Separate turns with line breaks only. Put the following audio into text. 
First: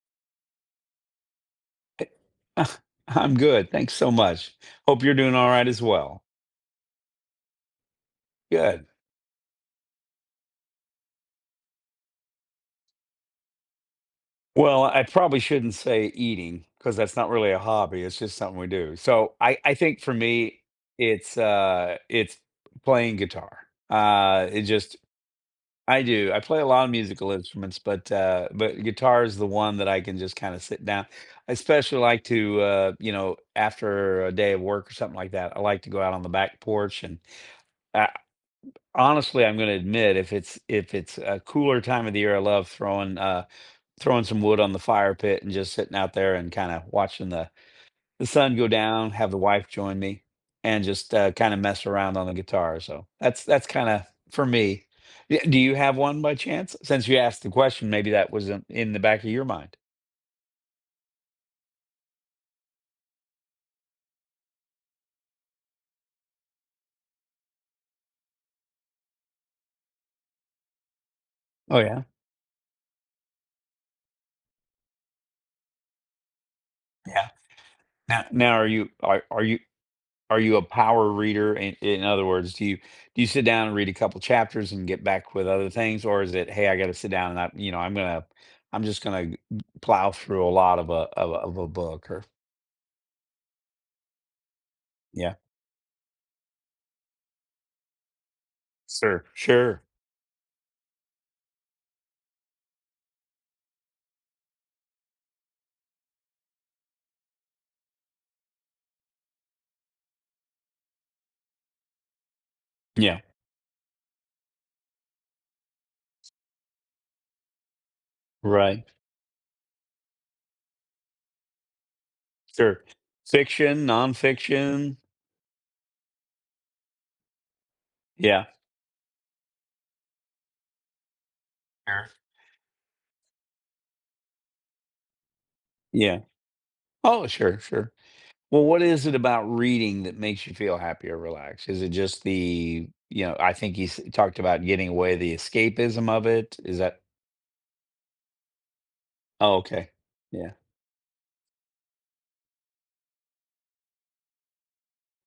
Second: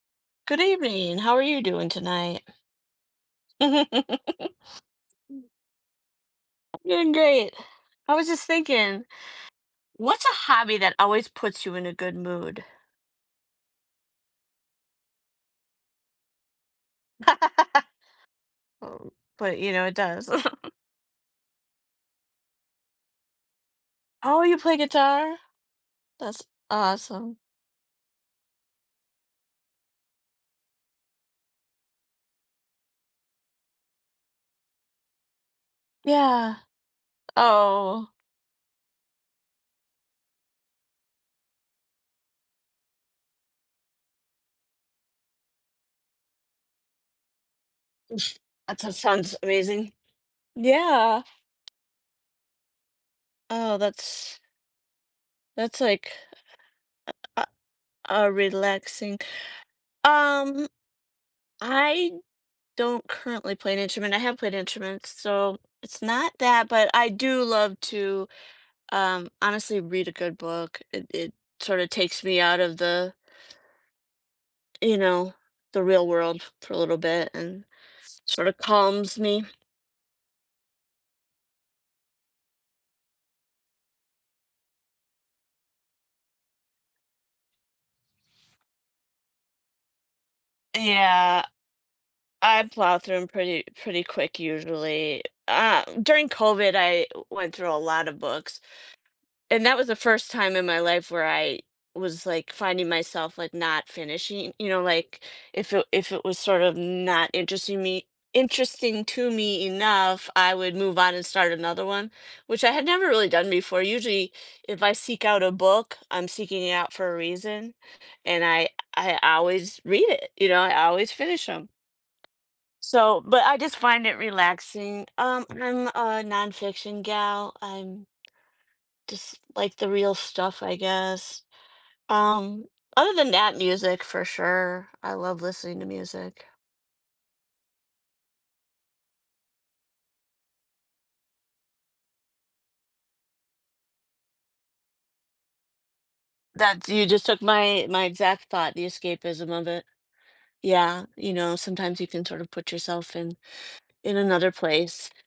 Good evening, how are you doing
E
tonight?
I'm good, thanks so much. Hope you're doing alright as well.
Doing great. I was just
Good.
thinking, what's a hobby that always puts you in a good mood?
Well, I probably shouldn't say eating, 'cause that's not really a hobby, it's just something we do,
Ooh,
so, I
but, you
I
know, it
think for
does.
me, it's, uh it's playing guitar.
Oh,
Uh,
you
it
play
just
guitar?
I do, I
That's
play a lot of musical
awesome.
instruments, but, uh but guitar is the one that I can just kinda sit down I especially, like to, uh, you know, after a day of work or something like that, I like to go out on the
Yeah.
back porch, and I
Oh.
honestly, I'm gonna admit, if it's if it's a cooler time of the year, I love throwing uh, throwing some wood on the fire pit, and just sitting out there, and kinda watching the the
Oof,
sun go
that sou
down, have
sounds
the wife
amazing.
join me, and just,
Yeah.
uh, kinda mess around on the guitar, so, that's that's
Oh,
kinda
that's
for me. Ye do you
that's
have
like
one, by chance? Since, you
a
asked
a
the question, maybe
a
that
a
was in in the
relaxing
back of your mind.
um I don't currently play an instrument, I have played instruments, so it's not that, but I do love to, um, honestly, read a good book. It it,
Oh,
sort of,
yeah?
takes me out of the you know? The real world for a little bit
Yeah.
and,
No
sort
now
of,
are you
calms
are are
me.
you are you a power reader? I in other words, do you do you sit down and read a couple chapters and get back with other things? Or is it, "Hey, I gotta sit down and I" you know, "I'm gonna I'm just gonna g g plow through a lot of a of a
Yeah.
of a book," or
I plow through 'em pretty pretty quick, usually.
Yeah.
Ah, during COVID, I w went through a lotta books,
Sir
and that
sure.
was the first time in my life where I was, like, finding myself, like, not finishing you know, like, if it if it was, sort of, not interesting me interesting to me enough, I would move on and start another one, which I had never
Yeah.
really done before. Usually, if I seek out a book, I'm seeking it out for a reason and I
Right.
I always read it, you know? I always finish 'em.
Sure.
So but, I just
Fiction,
find it
nonfiction?
relaxing um, I'm a nonfiction gal, I'm
Yeah.
just like the real stuff, I guess.
Sure.
Um, other than that, music, for sure. I love listening to
Yeah.
music.
Oh, sure, sure. Well, what is it about reading that makes you feel happy or relaxed? Is it just the you know, I think you s talked about getting away, the escapism of it, is
That's
that
You just took my my exact thought, the
Oh,
escapism of it.
okay. Yeah.
Yeah, you know, sometimes you can sort of put yourself in in another place.